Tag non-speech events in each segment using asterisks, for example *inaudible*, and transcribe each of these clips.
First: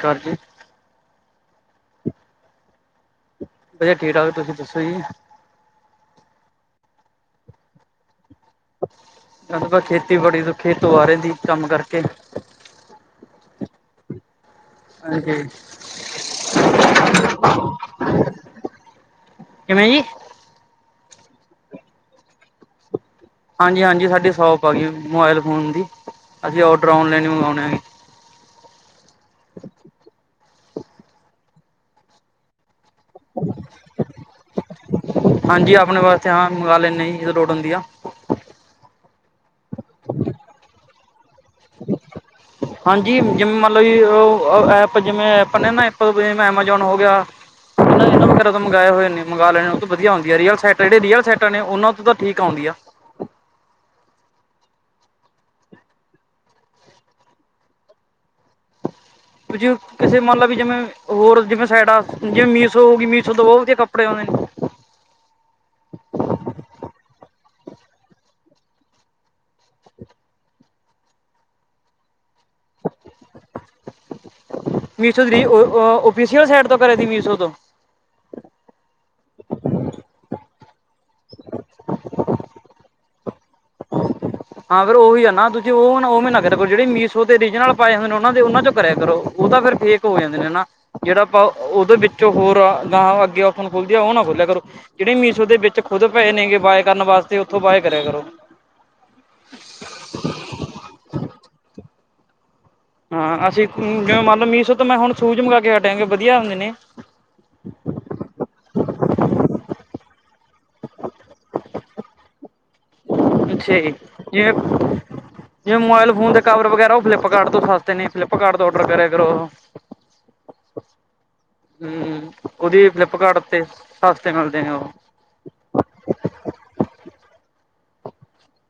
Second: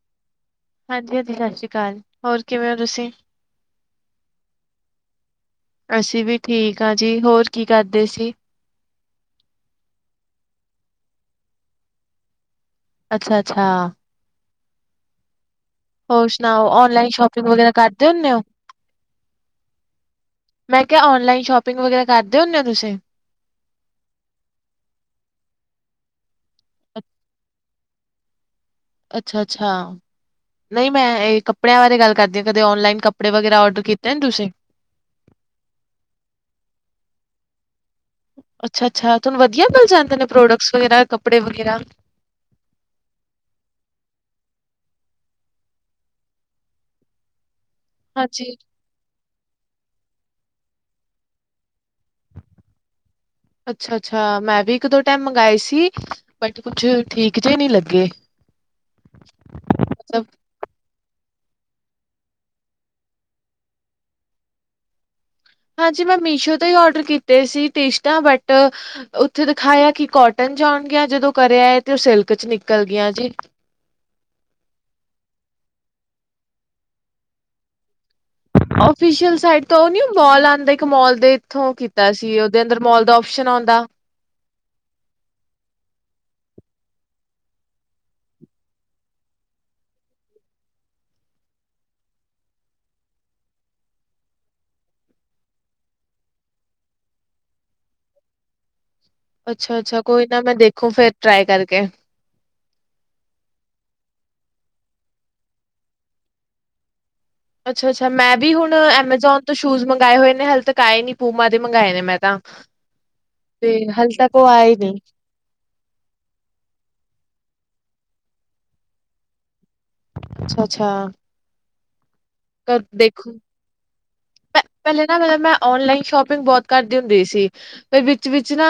ਕਰ ਦੋ। ਹਾਂਜੀ-ਹਾਂਜੀ, ਸਤਿ ਸ਼੍ਰੀ ਅਕਾਲ ਹੋਰ ਕਿਵੇਂ ਹੋ ਤੁਸੀਂ? ਵਧੀਆ, ਠੀਕ-ਠਾਕ, ਤੁਸੀਂ ਦੱਸਿਆ ਨੀ। ਅਸੀਂ ਵੀ ਠੀਕ ਹਾਂ ਜੀ, ਹੋਰ ਕੀ ਕਰਦੇ ਸੀ? ਹਾ ਬਸ, ਖੇਤੀਬਾੜੀ ਤੋਂ, ਖੇਤੋ ਆ ਰਹਿ ਸੀ ਕੰਮ ਕਰਕੇ। ਅੱਛਾ-ਅੱਛਾ। ਹਾਂਜੀ। ਹੋਰ ਸੁਣਾਓ, ਆਨਲਾਈਨ ਸ਼ੋਪਿੰਗ ਵਗ਼ੈਰਾ ਕਰਦੇਂ ਹੁਨੇ ੲੌ। ਕਿਵੇਂ ਜੀ ਮੈਂ ਕਿਹਾਂ ਔਨਲਾਈਨ ਸ਼ੋਪਿੰਗ ਵਗ਼ੈਰਾ ਕਰਦੇਂ ਹੁੰਦੇ ਹੋ ਤੁਸੀਂ। ਹਾਂਜੀ-ਹਾਂਜੀ, ਸ਼ਾਡੀ ਸ਼ੋਪ ਹੈਗੀ ਮੋਬਾਇਲ ਫ਼ੋਨ ਦੀ ਅਸੀਂ ਔਡਰ ਔਨਲਾਈਨ ਮੰਗਵਾਉਣੇ ਹੈਗੇ। ਅੱਛਾ-ਅੱਛਾ, ਨਹੀਂ ਮੈਂ ਇਹ ਕੱਪੜਿਆਂ ਬਾਰੇ ਗੱਲ਼ ਕਰਦੀ ਪਈ ਕਦੇ ਔਨਲਾਈਨ ਕੱਪੜੇ ਵਗ਼ੈਰਾ ਔਡਰ ਕੀਤੇ ਨੇਂ ਤੁਸੀਂ। ਹਾਂਜੀ, ਆਪਣੇਂ ਵਾਸਤੇ ਹਾਂ ਮੰਗਵਾ ਲੈਂਨੇ ਜੀ, ਜਦੋਂ ਲੋੜ ਹੁੰਦੀਂ ਆ। ਅੱਛਾ-ਅੱਛਾ, ਤੁਹਾਂਨੂੰ ਵਧੀਆਂ ਮਿਲ਼ ਜਾਂਦੇਂ ਨੇਂ ਪ੍ਰੋਡਕਸ ਵਗ਼ੈਰਾ, ਕੱਪੜੇ ਵਗ਼ੈਰਾ। ਹਾਂਜੀ, ਜਿਵੇਂ ਮੱਤਲਬ ਜੀ ਉਹ ਐਪ ਜਿਵੇਂ ਐਪ ਨੇਂ ਨਾ ਜਿਵੇਂ ਐਮਾਜ਼ੋਨ ਹੋ ਗਿਆਂ। ਆਨਲਾਈਨ ਐਮਾਜ਼ਾਨ ਹਾਂਜੀ। ਤੋ ਮੰਗਵਾਏ ਹੋਏ ਨੇ। ਮੰਗਵਾ ਲੈਂਣੇ, ਉਹ ਤੋਂ ਵਧੀਆਂ ਆਉਂਦੀ ਹੈਂ। ਰਿਅਲ ਸਾਈਟਾਂ ਵਧੀਆ ਹੁੰਦੀ, ਜਿਹੜੇ ਰੀਅਲ ਸਾਈਟਾਂ ਨੇ ਉਹਨਾਂ ਤੋਂ ਤਾਂ ਠੀਕ ਆਉਂਦੀ ਆ। ਅੱਛਾ-ਅੱਛਾ ਮੈਂ ਵੀ ਇੱਕ-ਦੋ ਟਾਇਮ ਮੰਗਵਾਏ ਸੀਂ, ਬਟ ਕੁੱਛ ਠੀਕ ਜੇ ਨੀਂ ਲੱਗੇਂ। ਫਿਰ *unintelligible* ਕਿਸ਼ੇ ਮੰਨ ਲੋ ਵੀ ਜਿਵੇਂ ਹੋਰ ਜਿਵੇਂ ਸਾਇਡਾ, ਜਿਵੇਂ ਮੀਸੋ ਹੋਗੀ ਮੀਸੋ ਤੋਂ ਬਹੁਤ ਵਧੀਆਂ ਕੱਪੜੇ ਆਉਂਦੇ ਨੇਂ। ਹਾਂਜੀ, ਮੈਂ ਮੀਸ਼ੋ ਤੋਂ ਹੀ ਔਡਰ ਕੀਤੇ ਸੀਂ ਟੀਸ਼ਟਾਂ ਬਟ ਉੱਥੇ ਦਿਖਾਇਆਂ ਕਿ ਕੋਟਨ ਚ ਆਉਣਗੀਆਂ, ਜਦੋਂ ਘਰੇਂ ਆਏਂ ਤੇ ਉਹ ਸਿਲਕ ਚ ਨਿਕਲ਼ ਗੀਆਂ ਜੀ। ਮੀਸ਼ੋ ਦੀ ਆਫੀਸ਼ੀਅਲ ਸੈਂਇਡ ਤੋਂ ਕਰੇਂ ਸੀਂ ਮੀਸ਼ੋ ਤੋਂ। ਆਫੀਸ਼ੀਅਲ ਸਾਈਟ ਤੋਂ ਉਹ ਨੀਂ ਮੋਲ ਆਉਂਦਾਂ, ਇੱਕ ਮੋਲ ਦੇ ਇੱਥੋਂ ਕੀਤਾਂ ਸੀਂ ਉਹਦੇ ਅੰਦਰ ਮੋਲ ਦਾ ਆਪਸ਼ਨ ਆਉਂਦਾਂ। ਹਾਂ, ਫ਼ਿਰ ਉਹੀ ਆ ਨਾ ਦੂਜੇ ਉ ਉਵੇਂ ਨਾ ਕਰਿਆਂ ਕਰੋ, ਜਿਹੜੇ ਮੀਸ਼ੋ ਦੇ ਔਰਜਨਲ ਪਾਏਂ ਹਨ, ਉਹਨਾਂ ਦੇ ਉਨਾਂ ਚੋਂ ਕਰਿਆਂ ਕਰੋਂ। ਉਹ ਤਾਂ ਫ਼ਿਰ ਫੇਕ ਹੋ ਜਾਂਦੇ ਨੇ ਨਾ। ਜਿਹੜਾਂ ਆਪਾਂ ਉਹਦੇ ਬਿਚੋਂ ਹੋਰ, ਗਾਂਅ ਅੱਗੇ ਓਪਨ ਖੋਲਦੀ ਉਹ ਨਾ ਖੋਲ੍ਹਿਆ ਕਰੋ। ਜਿਹੜੇ ਮੀਸ਼ੋ ਦੇ ਵਿੱਚ ਖੁਦ ਪਏ ਨੇਂ ਗੇ ਬਾਏ ਕਰਨ ਵਾਸਤੇ, ਉੱਥੋਂ ਬਾਏ ਕਰਿਆ ਕਰੋ। ਅੱਛਾ, ਅੱਛਾ ਕੋਈ ਨਾ ਮੈਂ ਦੇਖੂੰ ਫ਼ਿਰ ਟ੍ਰਾਏ ਕਰਕੇ। ਹਾਂ ਅਸੀਂ ਜਿਵੇਂ ਮੰਨ ਲਓ ਮੀਸੋ ਤੋਂ ਮੈਂ ਹੁਣ ਸੂਜ ਮੰਗਾਂ ਕੇ ਹੱਟਿਆ ਗਾ ਵਧੀਆਂ ਹੁੰਦੇ ਨੇਂ। ਅੱਛਾ, ਅੱਛਾ ਮੈਂ ਵੀ ਹੁਣ ਐਮਾਜ਼ੋਨ ਤੋਂ ਸ਼ੂਜ ਮੰਗਾਂਏ ਹੋਏ ਨੇ। ਹਲੇ ਤੱਕ ਆਏਂ ਨੀਂ‌, ਕੂਮਾ ਦੇ ਮੰਗਾਏ ਦੇ ਮੈਂ ਤਾਂ। ਤੇ ਹਲੇੇ ਤੱਕ ਉਹ ਆਏਂ ਨੀਂ। ਜਿਵੇ ਮੋਬਾਈਲ ਫੋਨ ਦੇ ਕਵਰ ਵਗ਼ੈਰਾ ਉਹ ਫਲਿਪਕਾਰਟ ਕਾਰਟ ਤੋਂ ਸਸਤੇ ਨੇ। ਫਲਿਪਕਾਰਟ ਤੋਂ ਔਡਰ ਕਰਿਆਂ ਕਰੋ। ਅੱਛਾ, ਅੱਛਾ। ਹਮ, ਉਹਦੀ ਫਲਿੱਪਕਾਰਟ ਉਤੇ ਸਸਤੇ ਮੈਂ ਮਿਲ਼ਦੇ ਨੇ ਉਹ। ਪਹਿਲੇ ਮਤਲਬ ਮੈਂ ਨਾ ਔਨਲਾਈਨ ਸ਼ੋਪਿੰਗ ਬਹੁਤ ਕਰਦੀ ਹੁੰਦੀਂ ਸੀ। ਫਿਰ ਵਿੱਚ, ਵਿੱਚ ਨਾ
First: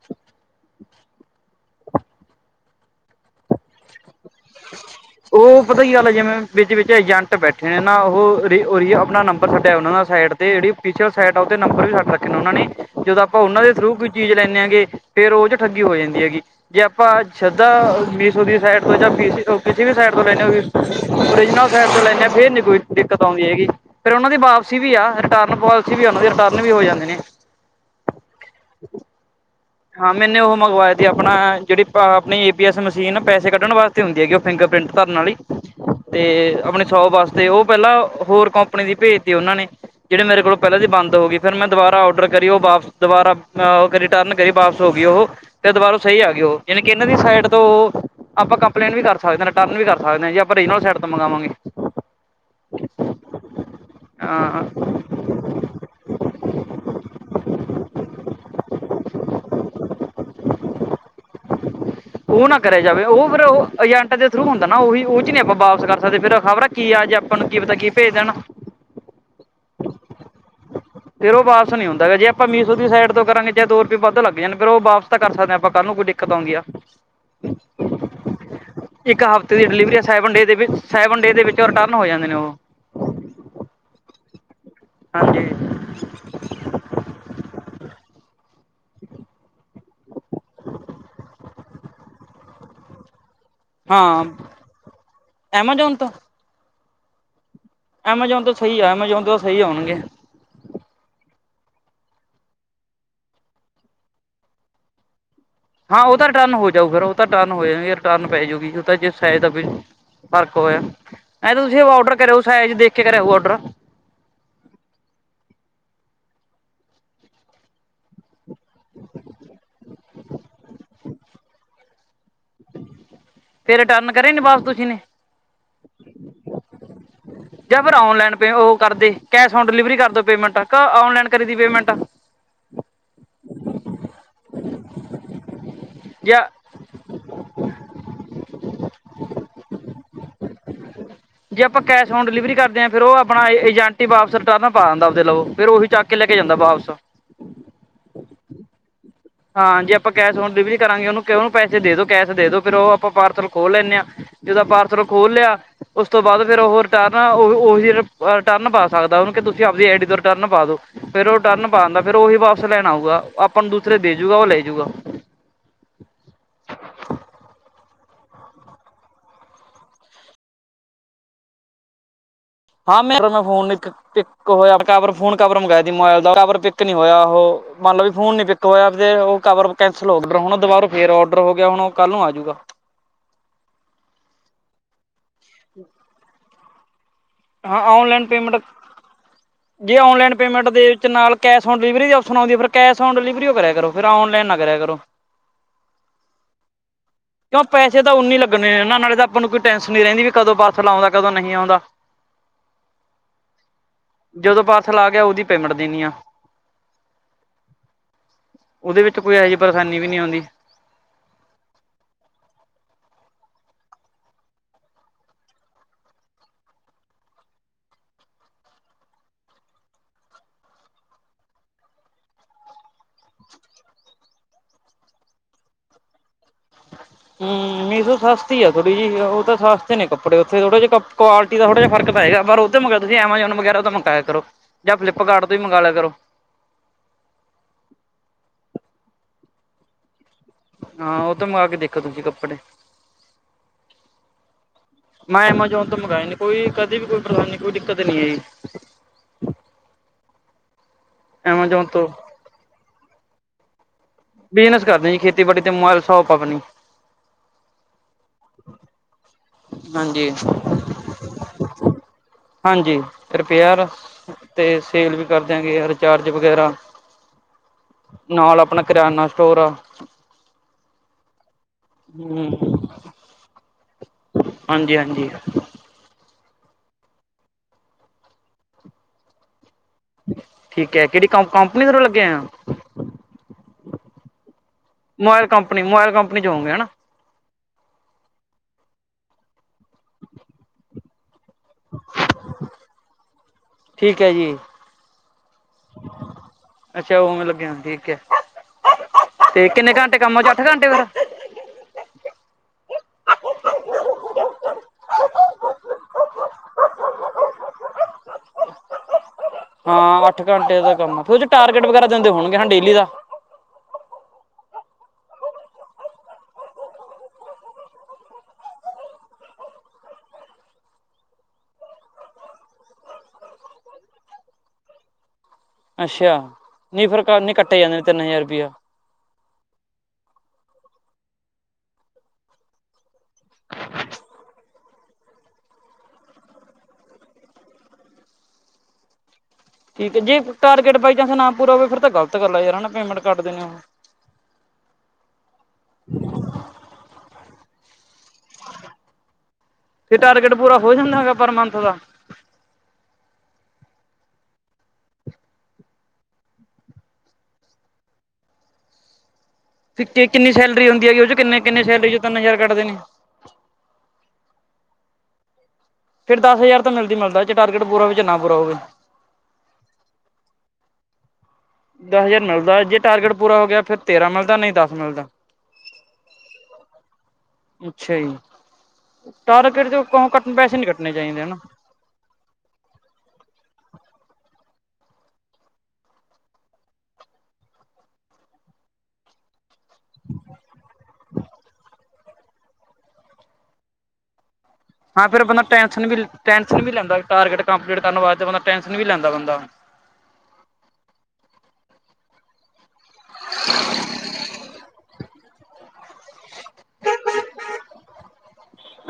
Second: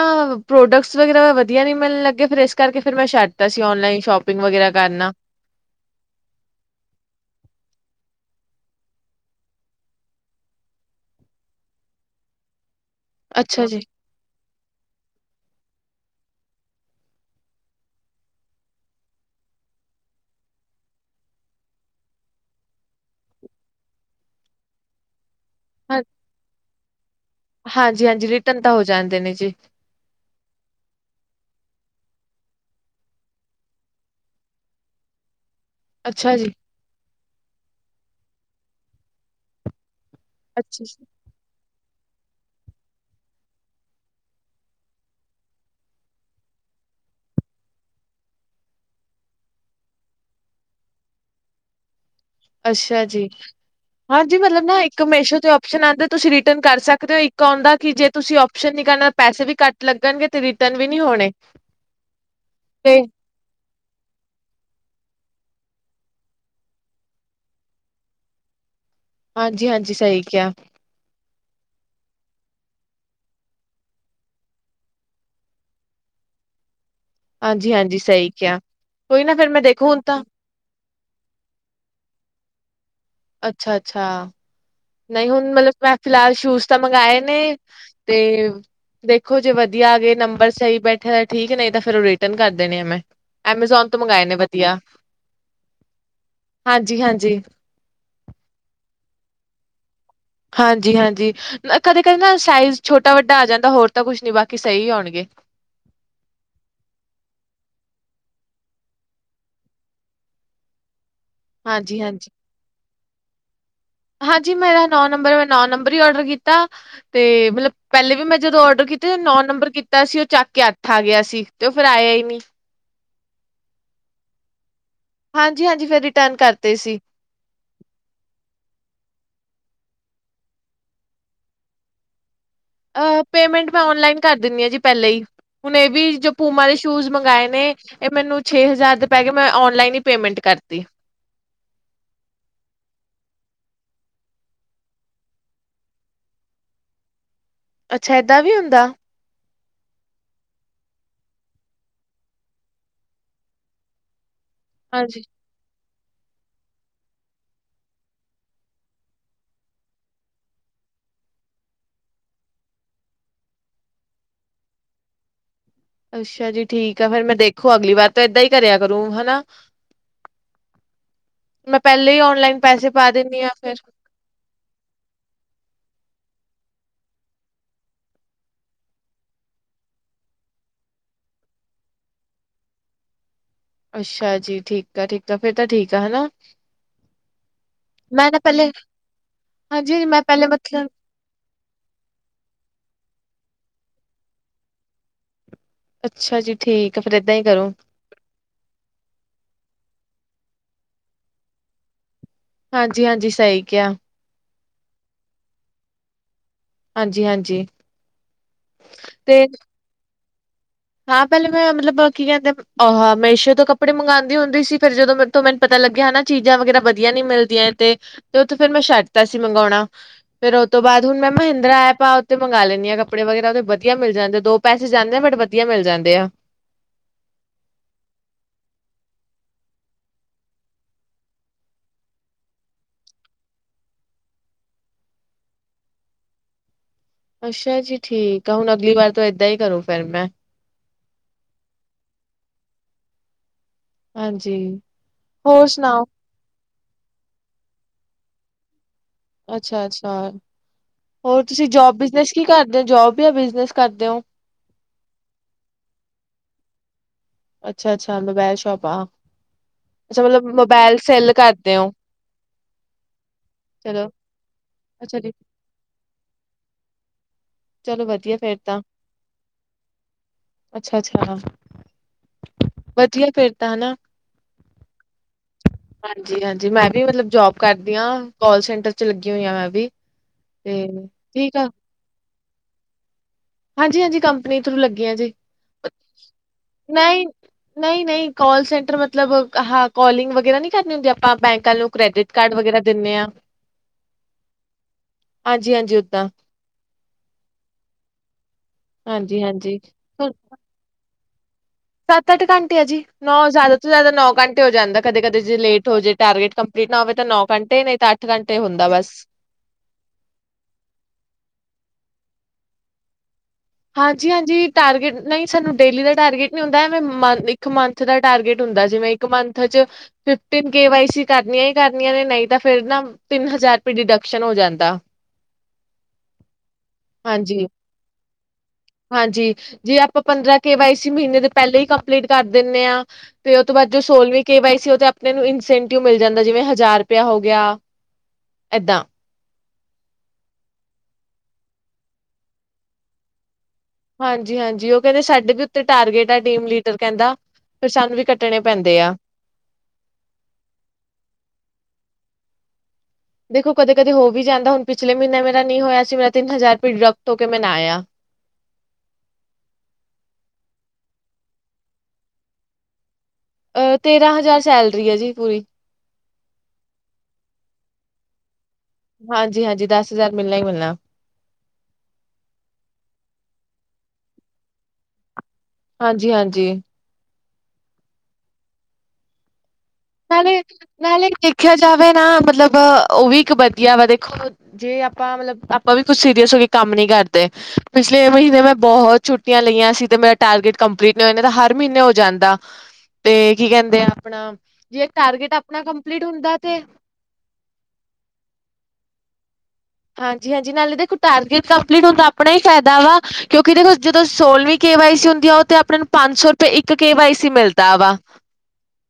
ਪ੍ਰੋਡਕਟਸ ਵਗ਼ੈਰਾ ਵਧੀਆਂ ਨੀਂ ਮਿਲ਼ਣ ਲੱਗੇਂ। ਫ਼ਿਰ ਇਸ ਕਰਕੇ ਫ਼ਿਰ ਮੈਂ ਛੱਡਤਾ ਸੀ ਆਨਲਾਈਨ ਸ਼ੋਪਿੰਗ। ਸ਼ਪਿੰਗ ਵਗ਼ੈਰਾ ਕਰਨਾਂ। ਉਹ ਪਤਾਂ ਕੀ ਗੱਲ਼ ਹੈਂ ਜਿਵੇਂ ਵਿੱਚ -ਵਿੱਚ ਏਜੰਟ ਬੈਠੇਂ ਨੇਂ ਨਾ ਉਹ ਉਰ ਉਹਨਾਂ ਆਪਣਾਂ ਨੰਬਰ ਛੱਡਿਆਂ ਉਹਨਾਂ ਦਾ ਸਾਈਡ। ਤੇ ਜਿਹੜੀ ਪੀਛਲ ਸਾਈਟ ਆ ਨੰਬਰ ਉਤੇ ਨੰਬਰ ਵੀ ਰੱਖ ਰੱਖੇਂ ਨੇਂ ਉਹਨਾਂ ਨੇਂ, ਜਦੋਂ ਆਪਾਂ ਉਹਨਾਂ ਅੱਛਾ ਦੇ ਜੀ। ਥਰੂ ਕੋਈ ਚੀਜ਼ ਲੈਂਨੇ ਹੈਗੇ, ਫ਼ਿਰ ਉਹ ਚ ਠੱਗੀ ਹੋ ਜਾਂਦੀ ਹੈਗੀ। ਜੇ ਆਪਾਂ ਛੱਦਾ, ਮੀਸੋ ਦੀ ਸਾਈਡ ਤੋਂ ਜਾਂ ਕਿਸੇ ਵੀ ਸਾਈਡ ਤੋਂ ਲੈਂਨੇ ਓ, ਓਰਿਜਨਲ ਸਾਈਡ ਤੋਂ ਲੈਨੇਂ ਆ ਫ਼ਿਰ ਨੀ ਕੋਈ ਦਿੱਕਤ ਆਉਂਦੀ ਹੈਗੀ। ਫ਼ਿਰ ਉਹਨਾਂ ਦੀ ਵਾਪਸੀ ਵੀ ਆ, ਰਿਟਰਨ ਪੋਲਿਸੀ ਵੀ ਆ ਉਹਨਾਂ ਦੇ, ਰਿਟਰਨ ਵੀ ਹੋ ਜਾਂਦੇ ਨੇ। ਹਾਂਜੀ, ਹਾਂਜੀ ਰਿਟਨ ਤਾਂ ਹੋ ਜਾਂਦੇਂ ਨੇ ਜੀ। ਹਾਂ ਮੈਨੂੰ ਉਹ ਮੰਗਵਾਏ ਦੀ ਆਪਣਾਂ, ਜਿਹੜੀ ਆਪਣੀ ਈ ਪੀ ਐਸ ਮਸ਼ੀਨ, ਪੈਸੇ ਕੱਢਣ ਵਾਸਤੇ। ਉਥੇ ਹੁੰਦੀ ਹੈਗੀ ਏ, ਉਹ ਫਿੰਗਰ ਪ੍ਰਿੰਟ ਭਰਨ ਵਾਲ਼ੀ। ਤੇ ਅੱਛਾ ਜੀ। ਆਪਣੀ ਸੌਂਪ ਵਾਸਤੇ‌। ਉਹ ਪਹਿਲ਼ਾਂ ਹੋਰ ਕੰਪਨੀ ਦੀ ਭੇਜਤੀ ਉਹਨਾਂ ਨੇ। ਜਿਹੜੇ ਮੇਰੇ ਕੋਲ਼ ਪਹਿਲਾਂ ਅੱਛਾ ਸੀ ਜੀ, ਬੰਦ ਹੋਗੀ। ਫ਼ਿਰ ਮੈਂ ਦੁਬਾਰਾ ਔਡਰ ਕਰੀ, ਉਹ ਵਾਪਸ ਦੁਬਾਰਾ ਰਿਟਰਨ ਕਰੀ ਵਾਪਸ ਹੋਗੀ ਉਹ, ਫ਼ਿਰ ਦੁਬਾਰਾ ਸਹੀ ਆ ਗਈ ਉਹ, ਯਣੀ ਕਿ ਇਹਨਾਂ ਦੀ ਸਾਈਡ ਤੋਂ ਉਹ ਆਪਾਂ ਕੰਪਲੇਂਟ ਵੀ ਕਰ ਸਕਦੇ ਹਾਂ। ਰਿਟਰਨ ਵੀ ਕਰ ਸਕਦੇ ਹਾਂ। ਜੇ ਆਪਾਂ ਰਿਜਨਲ ਸੈਡ ਤੋਂ ਮੰਗਵਾਵਾਂਗੇ। ਅੱਛਾ ਜੀ। ਹਾਂਜੀ, ਮੱਤਲਬ ਹਾਂ ਨਾ ਇੱਕ ਮੀਸ਼ੋ ਤੇ ਓਪਸ਼ਨ ਆਂਦਾ ਤੁਸੀਂ ਰੀਟਰਨ ਕਰ ਸਕਦੇ ਹੋ, ਇੱਕ ਆਉਂਦਾ ਕਿ ਜੇ ਤੁਸੀਂ ਓਪਸ਼ਨ ਨੀਂ ਕਰਨਾਂ ਪੈਸੇ ਵੀ ਘੱਟ ਲੱਗਣਗੇ ਤੇ ਰਿਟਰਨ ਵੀ ਨੀਂ ਹੋਣੇ, ਤੇ ਫ਼ਿਰ ਉਹ ਏਜੰਟ ਦੇ ਥਰੂ ਹੁੰਦਾਂ ਨਾ ਉਹੀ ਉਹ ਚ ਨੀਂ ਆਪਾਂ ਵਾਪਸ ਕਰ ਸਕਦੇ, ਫ਼ਿਰ ਖਬਰੇ ਕੀ ਆ ਜਾਣ, ਆਪਾਂ ਨੂੰ ਕੀ ਪਤਾਂ ਕੀ ਭੇਜ ਦੇਣ। ਹਾਂਜੀ, ਹਾਂਜੀ ਸਹੀ ਕਿਹਾ। ਫੇਰ ਉਹ ਵਾਪਸ ਨੀ ਹੁੰਦਾ ਹੈਗਾ, ਜੇ ਆਪਾਂ ਮੀਸੋ ਦੀ ਸਾਈਡ ਤੋਂ ਕਰਾਂਗੇ ਜਾਂ ਵੱਧ ਲੱਗ ਜਾਣ, ਫਿਰ ਉਹ ਵਾਪਸ ਤਾਂ ਕਰ ਸਕਦੇ ਆਪਾਂ ਜੇ ਕਲ ਨੂੰ ਕੋਈ ਦਿੱਕਤ ਆਉਂਦੀ ਆ। ਹਾਂਜੀ-ਹਾਂਜੀ ਸਹੀ ਕਿਹਾ। ਇੱਕ ਕੋਈ ਨਾ ਫੇਰ ਹਫ਼ਤੇ ਮੈਂ ਦੀ ਦੇਖੋ ਡਿਲੀਵਰੀ ਹੁਣ ਹੈ ਤਾਂ ਸੈਵਨ ਡੇ ਦੇ ਵਿੱਚ ਸੈਵਨ ਡੇ ਦੇ ਵਿੱਚ ਉਹ ਰਿਟਰਨ ਹੋ ਜਾਂਦੇ ਨੇ ਉਹ। ਅੱਛਾ, ਅੱਛਾ ਨਹੀਂ ਹੁਣ ਮਤਲਬ ਹਾਂਜੀ। ਮੈਂ ਫਿਲਾਹਾਲ ਸ਼ੂਜ ਤਾਂ ਮੰਗ ਆਏ ਨੇ ਤੇ ਦੇਖੋ ਜੇ ਵਧੀਆ ਆ ਗਏ, ਨੰਬਰ ਸਹੀ ਬੈਠਾ ਤਾਂ ਠੀਕ, ਨਹੀਂ ਤਾਂ ਫੇਰ ਰਿ ਟਰਨ ਕਰ ਦੇਣੇ ਐ ਮੈਂ, ਐਮਾਜ਼ੋਨ ਤੋਂ ਮੰਗਾਏ ਹਾਂ ਨੇ ਵਧੀਆ। ਐਮਾਜੋਨ ਤੋਂ ਹਾਂਜੀ, ਹਾਂਜੀ। ਐਮਾਜੋਨ ਤੋਂ ਸਹੀ ਆ, ਐਮਾਜੋਨ ਤੋਂ ਤਾਂ ਸਹੀ ਉਣਗੇ। ਹਾਂਜੀ, ਹਾਂਜੀ ਨਾ ਕਦੇ - ਕਦੇ ਨਾ ਸਾਈਜ਼ ਛੋਟਾ ਵੱਡਾ ਆ ਜਾਂਦਾ, ਹੋਰ ਤਾਂ ਕੁਛ ਨਹੀਂ ਬਾਕੀ ਸਹੀ ਆਉਣਗੇ। ਹਾਂ ਉਹ ਤਾਂ ਰਿਟਰਨ ਹੋ ਜਾਊ, ਫਿਰ ਰਿਟਰਨ ਹੋਜੇਗੀ, ਰਿਟਰਨ ਪੈ ਜਾਊਗੀ ਤਾਂ ਜਿਸ ਫਰਕ ਹੋਏ ਨਹੀਂ ਤਾਂ ਤੁਸੀਂ ਹਾਂਜੀ ਔਡਰ ਹਾਂਜੀ ਕਰਿਓ, ਸੈਜ ਦੇਖ ਕੇ ਕਰਿਓ ਹ ਔਡਰ। ਹਾਂਜੀ, ਮੇਰਾ ਨੌ ਨੰਬਰ, ਮੈਂ ਨੌ ਨੰਬਰ ਹੀ ਔਡਰ ਕੀਤਾ ਤੇ ਮਲਬ ਪਹਿਲੇ ਵੀ ਮੈਂ ਜਦੋਂ ਔਡਰ ਕੀਤਾ ਨੌ ਨੰਬਰ ਕੀਤਾ ਸੀ, ਉਹ ਚੱਕ ਕੇ ਅੱਠ ਆ ਗਿਆ ਸੀ ਤੇ ਉਹ ਫਿਰ ਆਇਆ ਨੀ। ਫੇਰ ਰਿਟਰਨ ਕਰੇ ਨੇ ਵਾਪਸ ਕੂਛ ਨੀ। ਹਾਂਜੀ-ਹਾਂਜੀ ਫੇਰ ਰਿਟਰਨ ਕਰਤੇ ਸੀ। ਜਾਂ ਫੇਰ ਔਨਲਾਈਨ ਪੇ ਉ ਕਰਦੇ ਕੈਸ਼ ਓਨ ਡਿਲੀਵਰੀ ਕਰ ਦੋ ਪੇਮੈਂਟ ਕੇ ਔਨਲਾਈਨ ਕਰੀ ਦੀ ਪੇਮੈਂਟ। ਅ ਪੇਮੈਂਟ ਮੈਂ ਓਨਲਾਈਨ ਕਰ ਦਿੰਦੀ ਆਂ ਜੀ ਪੈਲਾਂ ਈ ਹੁਨ ਏ ਵੀ ਜੋ ਜਾਂ ਪੂਮਾ ਦੇ ਸ਼ੂਜ ਮੰਗਵਾਏ ਨੇ ਏ ਮੈਨੂੰ ਛੇ ਹਜ਼ਾਰ ਦੇ ਪੈਗੇ ਮੈਂ ਔਨਲਾਈਨ ਈ ਪੇਮੈਂਟ ਕਰ ਜੇ ਆਪਾਂ ਕੈਸ਼ ਓਨ ਡਿਲੀਵਰੀ ਕਰਦੇ ਆਂ ਫੇਰ ਉ ਆਪਨਾ ਏਜੰਟ ਈ ਵਾਪਸ ਰਿਟਰਨਾ ਪਾ ਦਿੰਦਾ ਲਵੋ ਫੇਰ ਉਹੀ ਚੱਕ ਅਗੇ ਲੇਕੇ ਜਾਂਦਾ ਵਾਪਸ, ਅੱਛਾ ਏਦਾਂ ਵੀ ਹੁੰਦਾ। ਹਾਂ ਜੇ ਆਪਾਂ ਕੈਸ਼ ਓਨ ਡਿਲੀਵਰੀ ਕਰਾਂਗੇ ਉਹਨੂੰ ਪੈਸੇ ਦੇ ਦੋ ਕੈਸ਼ ਦੇ ਦੋ ਫੇਰ ਉਹ ਆਪਾਂ ਪਾਰਸਲ ਖੋਲ ਲੈਂਦੇ ਹਾਂ, ਜਿੱਦੋ ਪਾਰਸਲ ਹਾਂਜੀ ਖੋਲ ਲਿਆ। ਉਸ ਤੋਂ ਬਾਅਦ ਫੇਰ ਉਹ ਰਿਟਰਨ ਉਹੀ ਰਿਟਰਨ ਪਾ ਸਕਦਾ ਉਹਨੂੰ ਕਿ ਤੁਸੀਂ ਆਪਦੀ ਐਡੀ ਤੋਂ ਰਿਟਰਨ ਪਾ ਦੋ। ਫੇਰ ਉਹ ਰਿਟਰਨ ਪਾ ਦਿੰਦਾ ਫੇਰ ਉਹੀ ਵਾਪਸ ਲੈਣਾ ਆਊਗਾ ਆਪਾਂ ਦੂਸਰੇ ਦੇਜੂਗਾ ਉਹ ਲੈਜੂਗਾ। ਅੱਛਾ ਜੀ ਠੀਕ ਆ ਫੇਰ ਮੈਂ ਦੇਖੋ ਅਗਲੀ ਵਾਰ ਤਾਂ ਏਦਾਂ ਹੀ ਕਰਿਆ ਕਰੂੰ ਹਨਾ, ਮੈਂ ਪਹਿਲੇ ਈ ੳਨਲਾਈਨ, ਹਾਂ ਮੇਰਾ ਮੈਂ ਫੋਨ ਇੱਕ, ਇੱਕ ਹੋਇਆ ਕਵਰ ਫੋਨ ਕਵਰ ਮੰਗਵਾਇਆ ਸੀ ਮੋਬਾਇਲ ਦਾ ਕਾਵਰ ਪਿਕ ਨਹੀਂ ਹੋਇਆ ਉਹ, ਮੰਨ ਲਓ ਵੀ ਫੋਨ ਨੀ ਪਿਕ ਹੋਇਆ ਉਹ ਕਵਰ ਕੈਂਸਲ ਹੋਊ ਹੁਣ ਦੁਬਾਰਾ ਫੇਰ ਔਡਰ ਹੋ ਗਿਆ ਹੁਣ ਉਹ ਕੱਲ ਨੂੰ ਆਜੂਗਾ, ਅੱਛਾ ਜੀ, ਠੀਕ ਆ ਠੀਕ ਆ ਫੇਰ ਤਾਂ ਠੀਕ ਆ ਹਨਾ। ਹਾਂ ਔਨਲਾਈਨ ਮੈਂ ਨਾ ਪੇਮੈਂਟ ਪਹਿਲੇ ਜੇ ਹਾਂਜੀ ਮੈਂ ਔਨਲਾਈਨ ਪਹਿਲੇ ਪੇਮੈਂਟ ਦੇ ਮਤਲਬ ਵਿੱਚ ਨਾਲ, ਕੈਸ਼ ਅੋਨ ਡਿਲੀਵਰੀ ਦੀ ਆਪਸ਼ਨ ਆਂਦੀ ਫੇਰ ਕੈਸ਼ ਔਨ ਡਲੀਵਰੀ ਉਹ ਕਰਿਆ ਕਰੋ ਫਿਰ ਔਨਲਾਈ ਨਾ ਕਰਿਆ ਕਰੋ। ਅੱਛਾ ਜੀ ਠੀਕ ਆ ਫੇਰ ਏਦਾਂ ਹੀ ਕਰੁ। ਸੇ ਤਾਂ ਉਨੀ ਲੱਗਣੇ ਨੇ ਇਹਨਾਂ ਨਾਲੇ ਤਾਂ ਆਪਾਂ ਨੂੰ ਕੋਈ ਟੈਂਸ਼ਨ ਨੀ ਰਹਿੰਦੀ ਵੀ ਕਦੋਂ ਪਾਰਸਲ ਆਉੰਦਾ ਕਦੋਂ ਨਹੀਂ ਆਉਂਦਾ। ਹਾਂਜੀ - ਹਾਂਜੀ ਸਹੀ ਕਿਹਾ। ਜਦੋਂ ਪਾਰਸਲ ਆ ਗਿਆ ਉਹਦੀ ਪੇਮੈਂਟ ਦੇਣੀ ਆ। ਹਾਂਜੀ ਹਾਂਜੀ ਉਹਦੇ ਵਿੱਚ ਕੋਈ ਇਹੋ ਤੇ ਜਿਹੀ ਪਰੇਸ਼ਾਨੀ ਵੀ ਨਹੀਂ ਆਉਂਦੀ। ਹਾਂ ਪਹਿਲੇ ਮੈਂ ਮਤਲਬ ਕੀ ਕਹਿੰਦੇ। ਆਹੋ ਮੇਸ਼ੋ ਤੋਂ ਕੱਪੜੇ ਮੰਗਵਾਉਂਦੀ ਹੁੰਦੀ ਸੀ ਫਿਰ ਜਦੋਂ ਮੈਨੂੰ ਪਤਾ ਲੱਗਿਆ ਹਨਾ ਚੀਜ਼ਾਂ ਵਗੈਰਾ ਵਧੀਆ ਨੀ ਮਿਲਦੀਆਂ ਤੇ। ਤੇ ਉਹਥੋ ਫੇਰ ਮੈਂ ਛੱਡਤਾ ਸੀ ਮੰਗਵਾਉਣਾ। ਫੇਰ ਉਹ ਤੋਂ ਬਾਅਦ ਹੁਣ ਮੈਂ ਮਹਿੰਦਰਾ ਐਪ ਆ ਉੱਥੋ ਮੰਗਵਾ ਲੈਂਦੀ ਹਾਂ ਕੱਪੜੇ ਵਗੈਰਾ ੳਹ ਦੇ ਵਧੀਆ ਮਿਲ ਜਾਂਦੇ ਦੋ ਪੈਸੇ ਜਾਂਦੇ ਆ, ਵਧੀਆ ਮਿਲ ਜਾਂਦੇ ਆ। ਹਮ, ਮਿਸ਼ੋ ਸਸਤੀ ਆ ਥਿੜ੍ਹੀ ਜਹੀ ਉਹ ਤਾਂ ਸਸਤੇ ਨੇ ਕੱਪੜੇ ਉੱਥੇ ਥੋੜ੍ਹਾ ਕੁਆਲਟੀ ਦਾ ਥੋ੍ੜਾ ਜਿਹਾ ਫਰਕ ਹੈਗਾ, ਮੰਗਇਓ ਤੁਸੀਂ ਐਮਾਜ਼ੋਨ ਵਗੈਰਾ ਤੋਂ ਮੰਗਵਾਇਆ ਕਰੋ ਜਾਂ ਫਲਿੱਪਕਾਰਟ ਤੋਂ ਹੀ ਮੰਗਵਾ ਲਿਆ ਕਰੋ। ਅੱਛਾ ਜੀ ਠੀਕ ਆ ਹੁਣ ਅਗਲੀ ਵਾਰ ਤੋਂ ਏਦਾਂ ਹੀ ਕਰੋ ਫੇਰ ਮੈਂ। ਹਾਂ ੳਥੋ ਮੰਗਵਾ ਕੇ ਦੇਖੋ ਤੁਸੀਂ ਕੱਪੜੇ, ਹਾਂਜੀ ਮੈਂ ਹੋਰ ਐਮਾਜੋਨ ਤੋ ਸੁਣਾਓ ਮੰਗਾਏ ਨੇ, ਕੋਈ ਕਦੇ ਵੀ ਕੋਈ ਪਰੇਸ਼ਾਨੀ ਕੋਈ ਦਿੱਕਤ ਨਹੀ ਆਈ, ਅੱਛਾ ਅੱਛਾ ਹੋਰ ਤੁਸੀਂ, ਐਮਾਜੋਨ ਜੋਬ ਤੋਂ ਬਿਜਨਸ ਕੀ ਕਰਦੇ ਹੋ ਜੋਬ ਜਾਂ ਬਿਜਨਸ ਕਰਦੇ ਹੋ, ਬਿਜਨਸ ਕਰਦੇ ਜੀ ਖੇਤੀਬਾੜੀ ਤੇ ਮੋਲ ਸੋਪ ਆਪਣੀ, ਅੱਛਾ ਅੱਛਾ ਮੋਬਾਇਲ ਸ਼ੋਪ ਆ ਅੱਛਾ ਹਾਂਜੀ। ਮਤਲਬ ਮੋਬਾਇਲ ਸੈਲ ਕਰਦੇ ਹੋ, ਹਾਂਜੀ ਰਿਪੇਅਰ ਚਲੋ ਤੇ ਸੇਲ ਅੱਛਾ ਵੀ ਜੀ ਕਰ, ਰਿਚਾਰਜ ਵਗੈਰਾ ਚਲੋ ਵਧੀਆ ਫੇਰ ਨਾਲ ਆਪਣਾ ਕਰਿਆਨਾ ਸਟੋਰ, ਆ ਅੱਛਾ ਅੱਛਾ, ਹਮ, ਵਧੀਆ ਫੇਰ ਤਾ ਹਨਾ, ਹਾਂਜੀ-ਹਾਂਜੀ। ਹਾਂਜੀ-ਹਾਂਜੀ। ਮੈਂ ਵੀ ਮਤਲਬ ਜੋਬ ਕਰਦੀ ਹਾਂ, ਕੋਲ ਸੈਂਟਰ ਚ ਲੱਗੀ ਹੋਈ ਹਾਂ ਮੈਂ ਵੀ। ਤੇ ਠੀਕ ਐ‌। ਕਿਹੜੀ ਕੰ ਠੀਕ ਆ ਕੰਪਨੀ ਵੱਲੋਂ ਲੱਗੇ ਆ? ਹਾਂਜੀ ਹਾਂਜੀ ਕੰਪਨੀ ਥਰੂ ਲੱਗੀਆਂ ਜੀ। ਮੋਬਾਇਲ ਕੰਪਨੀ ਮੋਬਾਇਲ ਕੰਪਨੀ ਚ ਹੋਗੇ ਹਨਾ। ਮੈਂ ਈ ਨਹੀਂ-ਨਹੀਂ। ਕਾਲ ਸੈਂਟਰ ਮਤਲਬ ਆਹਾਂ ਕੋਾਲਿੰਗ ਵਗੈਰਾ ਨਹੀਂ ਕਰਨੀ ਹੁੰਦੀ ਆਪਾਂ ਬੈਂਕ ਨੂੰ ਕ੍ਰੇਡਿਟ ਕਾਰਡ ਵਗੈਰਾ ਦਿੰਦੇ ਆ। ਠੀਕ ਹੈ ਜੀ। ਹਾਂਜੀ-ਹਾਂਜੀ ਓਦਾਂ ਅੱਛਾ ਉਵੇਂ ਲੱਗੇ ਹੋਏ ਓ। ਠੀਕ ਏ ਤੇ ਹਾਂਜੀ-ਹਾਂਜੀ ਕਿੰਨੇ ਘੰਟੇ ਕੰਮ ਆ ਚ ਅੱਠ ਘੰਟੇ ਫੇਰ ਸੱਤ-ਅੱਠ ਘੰਟੇ ਐ ਜੀ‌। ਨੌ ਜ਼ਿਆਦਾ ਤੋਂ ਜ਼ਿਆਦਾ ਨੌ ਘੰਟੇ ਹੋ ਜਾਂਦਾ ਕਦੇ-ਕਦੇ। ਜੇ ਲੇਟ ਹੋ ਜਾਵੇ, ਟਾਰਗੇਟ ਕੰਪਲੀਟ ਨਾ ਹੋਵੇ ਤਾਂ ਨੌ ਘੰਟੇ ਨਹੀਂ ਤਾਂ ਅੱ ਅੱਠ ਘੰਟੇ ਹੁੰਦਾ ਬਸ। ਹਾਂ ਅੱਠ ਘੰਟੇ ਦਾ ਕੰਮ। ਫੇਰ ਉਹ ਚ ਟਾਰਗੇਟ ਵਗੈਰਾ ਦਿੰਦੇ ਹੋਣਗੇ ਡੇਲੀ ਦਾ ਹਾਂਜੀ-ਹਾਂਜੀ। ਟਾਰਗੇਟ ਨਹੀਂ, ਸਾਨੂੰ ਡੇਲੀ ਦਾ ਟਾਰਗੇਟ ਨਹੀਂ ਹੁੰਦਾ ਮੰ ਐਵੇ ਇੱਕ ਮੰਥ ਦਾ ਟਾਰਗੇਟ ਹੁੰਦੈ ਜਿਵੇਂ ਇੱਕ ਮੰਥ ਚ ਫਿਫਟੀਨ ਕੇ ਵਾਈ ਸੀ ਕਰਨੀਆਂ ਹੀ ਕਰਨੀਆਂ ਨੇ ਨਹੀਂ ਤਾਂ ਫੇਿਰ ਨਾ ਤਿੰਨ ਹਜ਼ਾਰ ਰੁਪਏ ਡਿਡਕਸ਼ਨ ਹੋ ਜਾਂਦਾ। ਅੱਛਾ। ਨਹੀਂ ਫਿਰ ਨ ਕੱਟੇ ਜਾਂਦੇ ਨੇ ਤਿੰਨ ਹਜ਼ਾਰ ਰੁਪਇਆ। ਹਾਂਜੀ। ਜੇ ਆਪਾਂ ਪੰਦਰਾਂ ਕੇ ਵਾਈ ਸੀ ਮਹੀਨੇ ਦੇ ਪਹਿਲੇਾਂ ਹੀ ਕੰਪਲੀਟ ਕਰ ਦਿੰਨੇ ਆ ਤੇ ਉਹ ਤੋਂ ਬਾਅਦ ਜੋ ਸੋਲਵੀਂ ਕੇ ਵਾਈ ਸੀ, ਉਹ ਤੇ ਆਪਣੇ ਨੂੰ ਇਨਸੇਟਿਵ ਮਿਲ ਜਾਂਦਾ। ਜਿਵੇਂ ਹਜ਼ਾਰ ਰੁਪੇਆ ਹੋ ਗਿਆ। ਏਦਾ ਠੀਕ ਐ। ਜੇ ਟਾਰਗੇਟ ਬਾਈ ਚਾਂਸ ਨਾ ਪੂਰਾ ਹੋਵੇ ਫਿਰ ਤਾਂ ਗਲਤ ਗੱਲ ਹੈ ਯਾਰ ਨਾ ਪੇਮੈਂਟ ਕੱਟ ਦੇ ਨੇ ਓਹੋ। ਹਾਂਜੀ-ਹਾਂਜੀ। ਉਹ ਕਹਿੰਦੇ ਸਾਡੇ ਵੀ ਉੱਤੇ ਟਾਰਗੇਟ ਆ ਟੀਮ ਲੀਡਰ ਕਹਿੰਦਾ ਫੇਰ ਸਾਨੂੰ ਵੀ ਕੱਟਣੇ ਪੈਂਦੇ ਆ। ਫੇਰ ਟਾਰਗੇਟ ਪੂਰਾ ਹੋ ਜਾਂਦਾ ਹੈਗਾ ਪਰ ਮੰਥ ਦਾ? ਦੇਖੋ ਕਦੇ-ਕਦੇ ਹੋ ਵੀ ਜਾਂਦਾ। ਹੁਣ ਪਿਛਲੇ ਮਹੀਨਾ ਮੇਰਾ ਨਈ ਹੋਇਆ ਸੀ, ਮੇਰਾ ਤਿੰਨ ਹਜ਼ਾਰ ਰੁਪਏ ਡਿਡਕਟ ਹੋ ਕੇ ਮੈਂ ਨਾ ਆਇਆ। ਫ ਕਿੰਨੀ ਸੈਲਰੀ ਹੁੰਦੀ ਐ ਗੀਤ, ਉਹ ਚ ਕਿੰਨ ਕਿੰਨੇ ਸੈਲਰੀ ਚ ਤਿੰਨ ਹਜ਼ਾਰ ਕੱਟਦੇ ਨੇ? ਅ ਤੇਰਾਂ ਹਜ਼ਾਰ ਸੈਲਰੀ ਹੈ ਜੀ ਪੂਰੀ। ਫੇਰ ਦਸ ਹਜ਼ਾਰ ਤਾਂ ਮਿਲਦੀ ਮਿਲਦਾ। ਚਾਹੇ ਟਾਰਗੇਟ ਪੂਰਾ ਹੋਵੇ ਚਾਹੇ ਨਾ ਪੂਰਾ ਹੋਵੇ। ਹਾਂਜੀ-ਹਾਂਜੀ। ਦਸ ਹਜ਼ਾਰ ਮਿਲਣਾ ਹੀ ਮਿਲਣਾ। ਦਸ ਹਜ਼ਾਰ ਮਿਲਦਾ। ਜੇ ਟਾਰਗੇਟ ਪੂਰਾ ਹੋ ਗਿਆ ਫਿਰ ਤੇਰਾਂ ਮਿਲਦਾ ਨਹੀਂ ਦਸ ਮਿਲਦਾ। ਹਾਂਜੀ-ਹਾਂਜੀ‌। ਅੱਛਿਆ ਜੀ। ਟਾਰਗੇਟ ਚੋ ਕੱਟ ਨਾਲੇ ਪੈਸੇ ਨਹੀਂ ਕੱਟਣੇ ਨਾਲੇ ਚਾਹੀਦੇ ਹਨਾ। ਦੇਖਿਆ ਜਾਵੇ ਨਾ ਮਤਲਬ ਉਹ ਵੀ ਇੱਕ ਵਧੀਆ ਵਾ ਦੇਖੋ ਜੇ ਆਪਾਂ ਮਤਲਬ ਆਪਾਂ ਵੀ ਕੁਛ ਸੀਰੀਅਸ ਹੋ ਕੇ ਕੰਮ ਨੀ ਕਰਦੇ ਪਿਛਲੇ ਮਹੀਨੇ ਮੈਂ ਬਹੁਤ ਛੁੱਟੀਆਂ ਲਈਆਂ ਸੀ ਤੇ ਮੇਰਾ, ਟਾਰਗੇਟ ਕੰਪਲੀਟ ਨਹੀਂ ਹੋਇਆ, ਨਹੀਂ ਤੇ ਹਰ ਮਹੀਨੇ ਹੋ ਜਾਂਦਾ। ਤੇ ਕੀ ਕਹਿੰਦੇ ਆ ਆਪਣਾ ਜੇ ਹਾਂ ਫਿਰ ਟਾਰਗੇਟ ਬੰਦਾ ਆਪਣਾ ਟੈਸਨ ਵੀ ਕੰਪਲੀਟ ਹੁੰਦਾ ਤੇ ਟੈਨਸ਼ਨ ਵੀ ਲੈਂਦਾ ਟਾਰਗੇਟ ਕੰਪਲੀਟ ਕਰਨ ਵਾਸਤੇ ਬੰਦਾ ਟੈਨਸ਼ਨ ਵੀ ਲੈਂਦਾ ਬੰਦਾ। ਹਾਂਜੀ-ਹਾਂਜੀ। ਨਾਲੇ ਦੇਖੋ ਟਾਰਗੇਟ ਕੰਪਲੀਟ ਹੁੰਦਾ ਆਪਣਾ ਹੀ ਫਾਇਦਾ ਵਾ ਕਿਉਂਕਿ ਦੇਖੋ ਜਦੋਂ ਸੋਲਵੀਂ ਕੇ ਵਾਈ ਸੀ ਹੁੰਦੀ ਆ। ਉਹ ਤੇ ਆਪਣੇ ਨੂੰ ਪੰਜ ਸੌ ਤੇ ਇੱਕ ਕੇ ਵਾਈ ਸੀ ਮਿਲਦਾ ਵਾ‌।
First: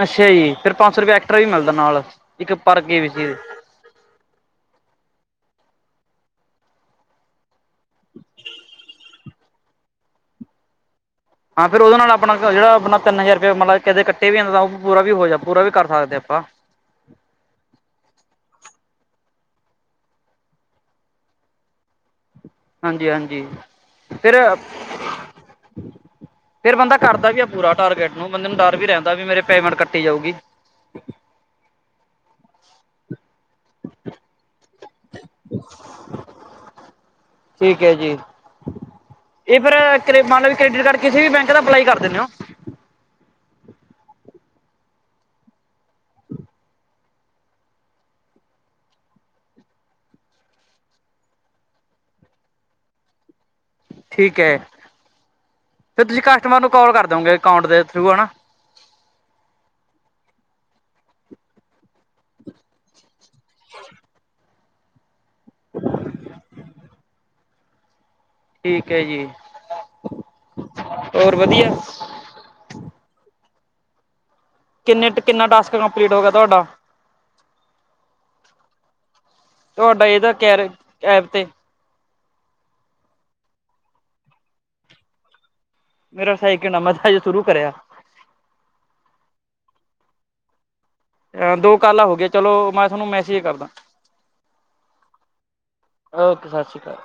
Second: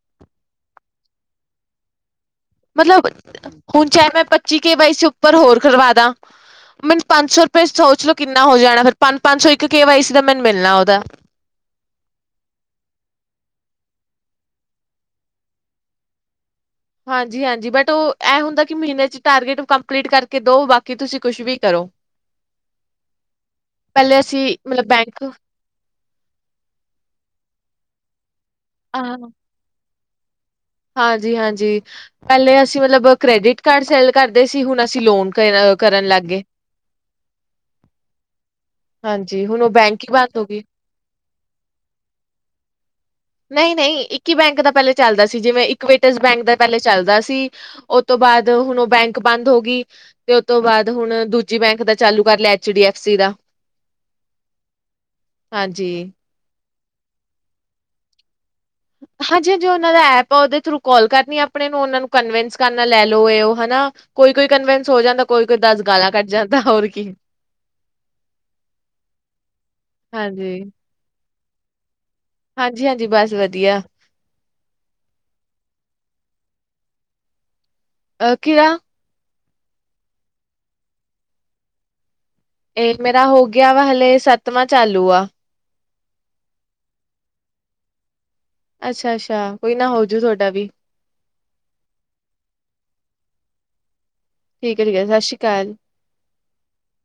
ਅੱਛਾ ਜੀ। ਫੇਰ ਪੰਜ ਸੌ ਰੁਪਏ ਐਕਟਰਾ ਵੀ ਮਿਲਦਾ ਨਾਲ। ਇੱਕ ਪਰ ਕੇ ਮਤਲਬ ਵੀ ਸੀ। ਹੁਣ ਚਾਹੇ ਮੈਂ ਪੱਚੀ ਕੇ ਵਾਈ ਸੀ ਉੱਪਰ ਹੋਰ ਕਰਵਾ ਦਾ ਮੈਨੂੰ ਪੰਜ ਸੌ ਰੁਪਏ ਸੋਚ ਲੋ ਕਿੰਨਾ ਹੋ ਜਾਣਾ? ਫਿਰ ਪੰਜ- ਪੰਜ ਸੌ ਇੱਕ ਕੇ ਵਾਈ ਸੀ ਦਾ ਮੈਨੂੰ ਮਿਲਣਾ ਉਹਦਾ। ਹਾਂ ਫਿਰ ਉਹਦੇ ਨਾਲ ਆਪਣਾ ਜਿਹੜਾ ਆਪਣਾ ਤਿਨ ਹਜਾਰ ਮਤਲਬ ਕਦੇ ਕੱਟੇ ਵੀ ਜਾਂਦੇ ਐ, ਕਦੇ ਵੀ ਪੂਰਾ ਵੀ ਹੋ ਪੂਰਾ ਵੀ ਕਰ ਸਕਦੇ ਆ ਆਪਾਂ। ਹਾਂਜੀ-ਹਾਂਜੀ ਬਟ ਉਹ ਇਹ ਹੁੰਦਾ ਕਿ ਮਹੀਨੇ ਚ ਟਾਰਗੇਟ ਕੰਪਲੀਟ ਕਰਕੇ ਦਓ ਬਾਕੀ ਤੁਸੀਂ ਕੁਛ ਵੀ ਕਰੋ? *inaudible* ਹਾਂਜੀ ਹਾਂਜੀ, ਪਹਿਲੇ ਫਿਰ ਅਸੀਂ ਮਤਲਬ ਬੈਂਕ ਫੇਿਰ ਬੰਦਾ ਕਰਦਾ ਵੀ ਆ ਪੂਰਾ ਟਾਰਗੇਟ ਨੂੰ, ਬੰਦੇ ਨੂੰ ਡਰ ਵੀ ਰਹਿੰਦਾ, ਵੀ ਮੇਰੇ ਪੇਮੈਂਟ ਕੱਟੀ ਜਾਊਗੀ। ਹਾਂਜੀ ਹਾਂਜੀ, ਪਹਿਲੇ ਅਸੀਂ ਮਤਲਬ ਕ੍ਰੈਡਿਟ ਕਾਰਡ ਸੈਲ ਕਰਦੇ ਸੀ, ਹੁਣ ਅਸੀਂ ਲੋਨ ਕਰਨ ਲੱਗ ਗਏ। ਠੀਕ ਹੈ ਜੀ ਹਾਂਜੀ, ਇਹ ਹੁਣ ਉਹ ਬੈਂਕ ਹੀ ਫਿਰ ਬੰਦ ਮੰਨ ਹੋ ਲਓ ਵੀ ਗਈ। ਕ੍ਰੈਡਿਟ ਕਾਰਡ ਕਿਸੇ ਵੀ ਬੈਂਕ ਦਾ ਅਪਲਾਈ ਕਰ ਦਿੰਨੇ ਹੋ? ਨਹੀਂ ਨਹੀਂ, ਇੱਕ ਹੀ ਬੈਂਕ ਦਾ ਪਹਿਲੇ ਚੱਲਦਾ ਸੀ, ਜਿਵੇਂ ਇਕ ਵੇਟਸ ਬੈਂਕ ਦਾ ਪਹਿਲੇ ਚੱਲਦਾ ਸੀ। ਉਹ ਤੋਂ ਬਾਅਦ, ਹੁਣ ਉਹ ਬੈਂਕ ਬੰਦ ਹੋ ਗਈ। ਤੇ ਉਹਤ ਤੋਂ ਬਾਅਦ, ਹੁਣ ਦੂਜੀ ਬੈਂਕ ਦਾ ਚਾਲੂ ਕਰ ਲਿਆ, ਐਚ ਡੀ ਐਫ ਸੀ ਦਾ। ਠੀਕ ਹੈ, ਫਿਰ ਹਾਂਜੀ। ਤੁਸੀਂ ਕਟ ਵਧ ਕਾਲ ਕਰਦੋ ਓਗੇ, ਅਕਾਊਂਟ ਦੇ ਥਰੂ, ਹੈਨਾ। ਹਾਂਜੀ-ਹਾਂਜੀ ਉਹਨਾਂ ਦਾ ਐਪ ਆ, ਉਹਦੇ ਥਰੂ ਕਾਲ ਕਰਨੀ ਆਪਣੇ ਨੂੰ, ਉਹਨਾਂ ਨੂੰ ਕਨਵਿੰਸ ਕਰਨਾ, ਲੈ ਲੋਓ ਇਹ ਉਹ, ਹਨਾ, ਕੋਈ ਕੋਈ ਕਨਵਿੰਸ ਹੋ ਜਾਂਦਾ, ਕੋਈ-ਕੋਈ ਦਸ ਗਾਲਾਂ ਕੱਢ ਜਾਂਦਾ, ਹੋਰ ਕੀ ਠੀਕ ਹੈ ਜੀ, ਹਾਂਜੀ। ਹੋਰ ਵਧੀਆ? ਹਾਂਜੀ ਹਾਂਜੀ, ਬਸ ਵਧੀਆ। ਕਿੰਨੇ ਕਿੰਨਾ, ਟਾਸਕ ਕੰਪਲੀਟ ਹੋ ਗਿਆ ਤੁਹਾਡਾ? ਅਹ, ਕਿਰਾ? ਤੁਹਾਡਾ ਇਹਦਾ ਕਹਿ ਰੇ, ਐਪ ਤੇ ਇਹ ਮੇਰਾ ਹੋ ਗਿਆ ਵਾ ਹਲੇ, ਸੱਤਵਾਂ ਚਾਲੂ ਆ ਮੇਰਾ ਸੈਕਿਡ ਹੈ, ਮਸਾਂ ਅਜੇ ਸ਼ੁਰੂ ਕਰਿਆ ਅੱਛਾ ਅੱਛਾ, ਕੋਈ ਨਾ ਹੋਜਊ ਤੁਹਾਡਾ ਵੀ ਅ ਦੋ ਕਾਲਾ ਹੋ ਗਿਆ, ਚਲੋ ਮੈਂ ਤੁਹਾਨੂੰ ਮੈਸੇਜ ਕਰਦਾ। ਠੀਕ ਐ ਠੀਕ ਐ, ਸਤਿ ਸ਼੍ਰੀ ਅਕਾਲ। ਓਕੇ, ਸਤਿ ਸ਼੍ਰੀ ਅਕਾਲ।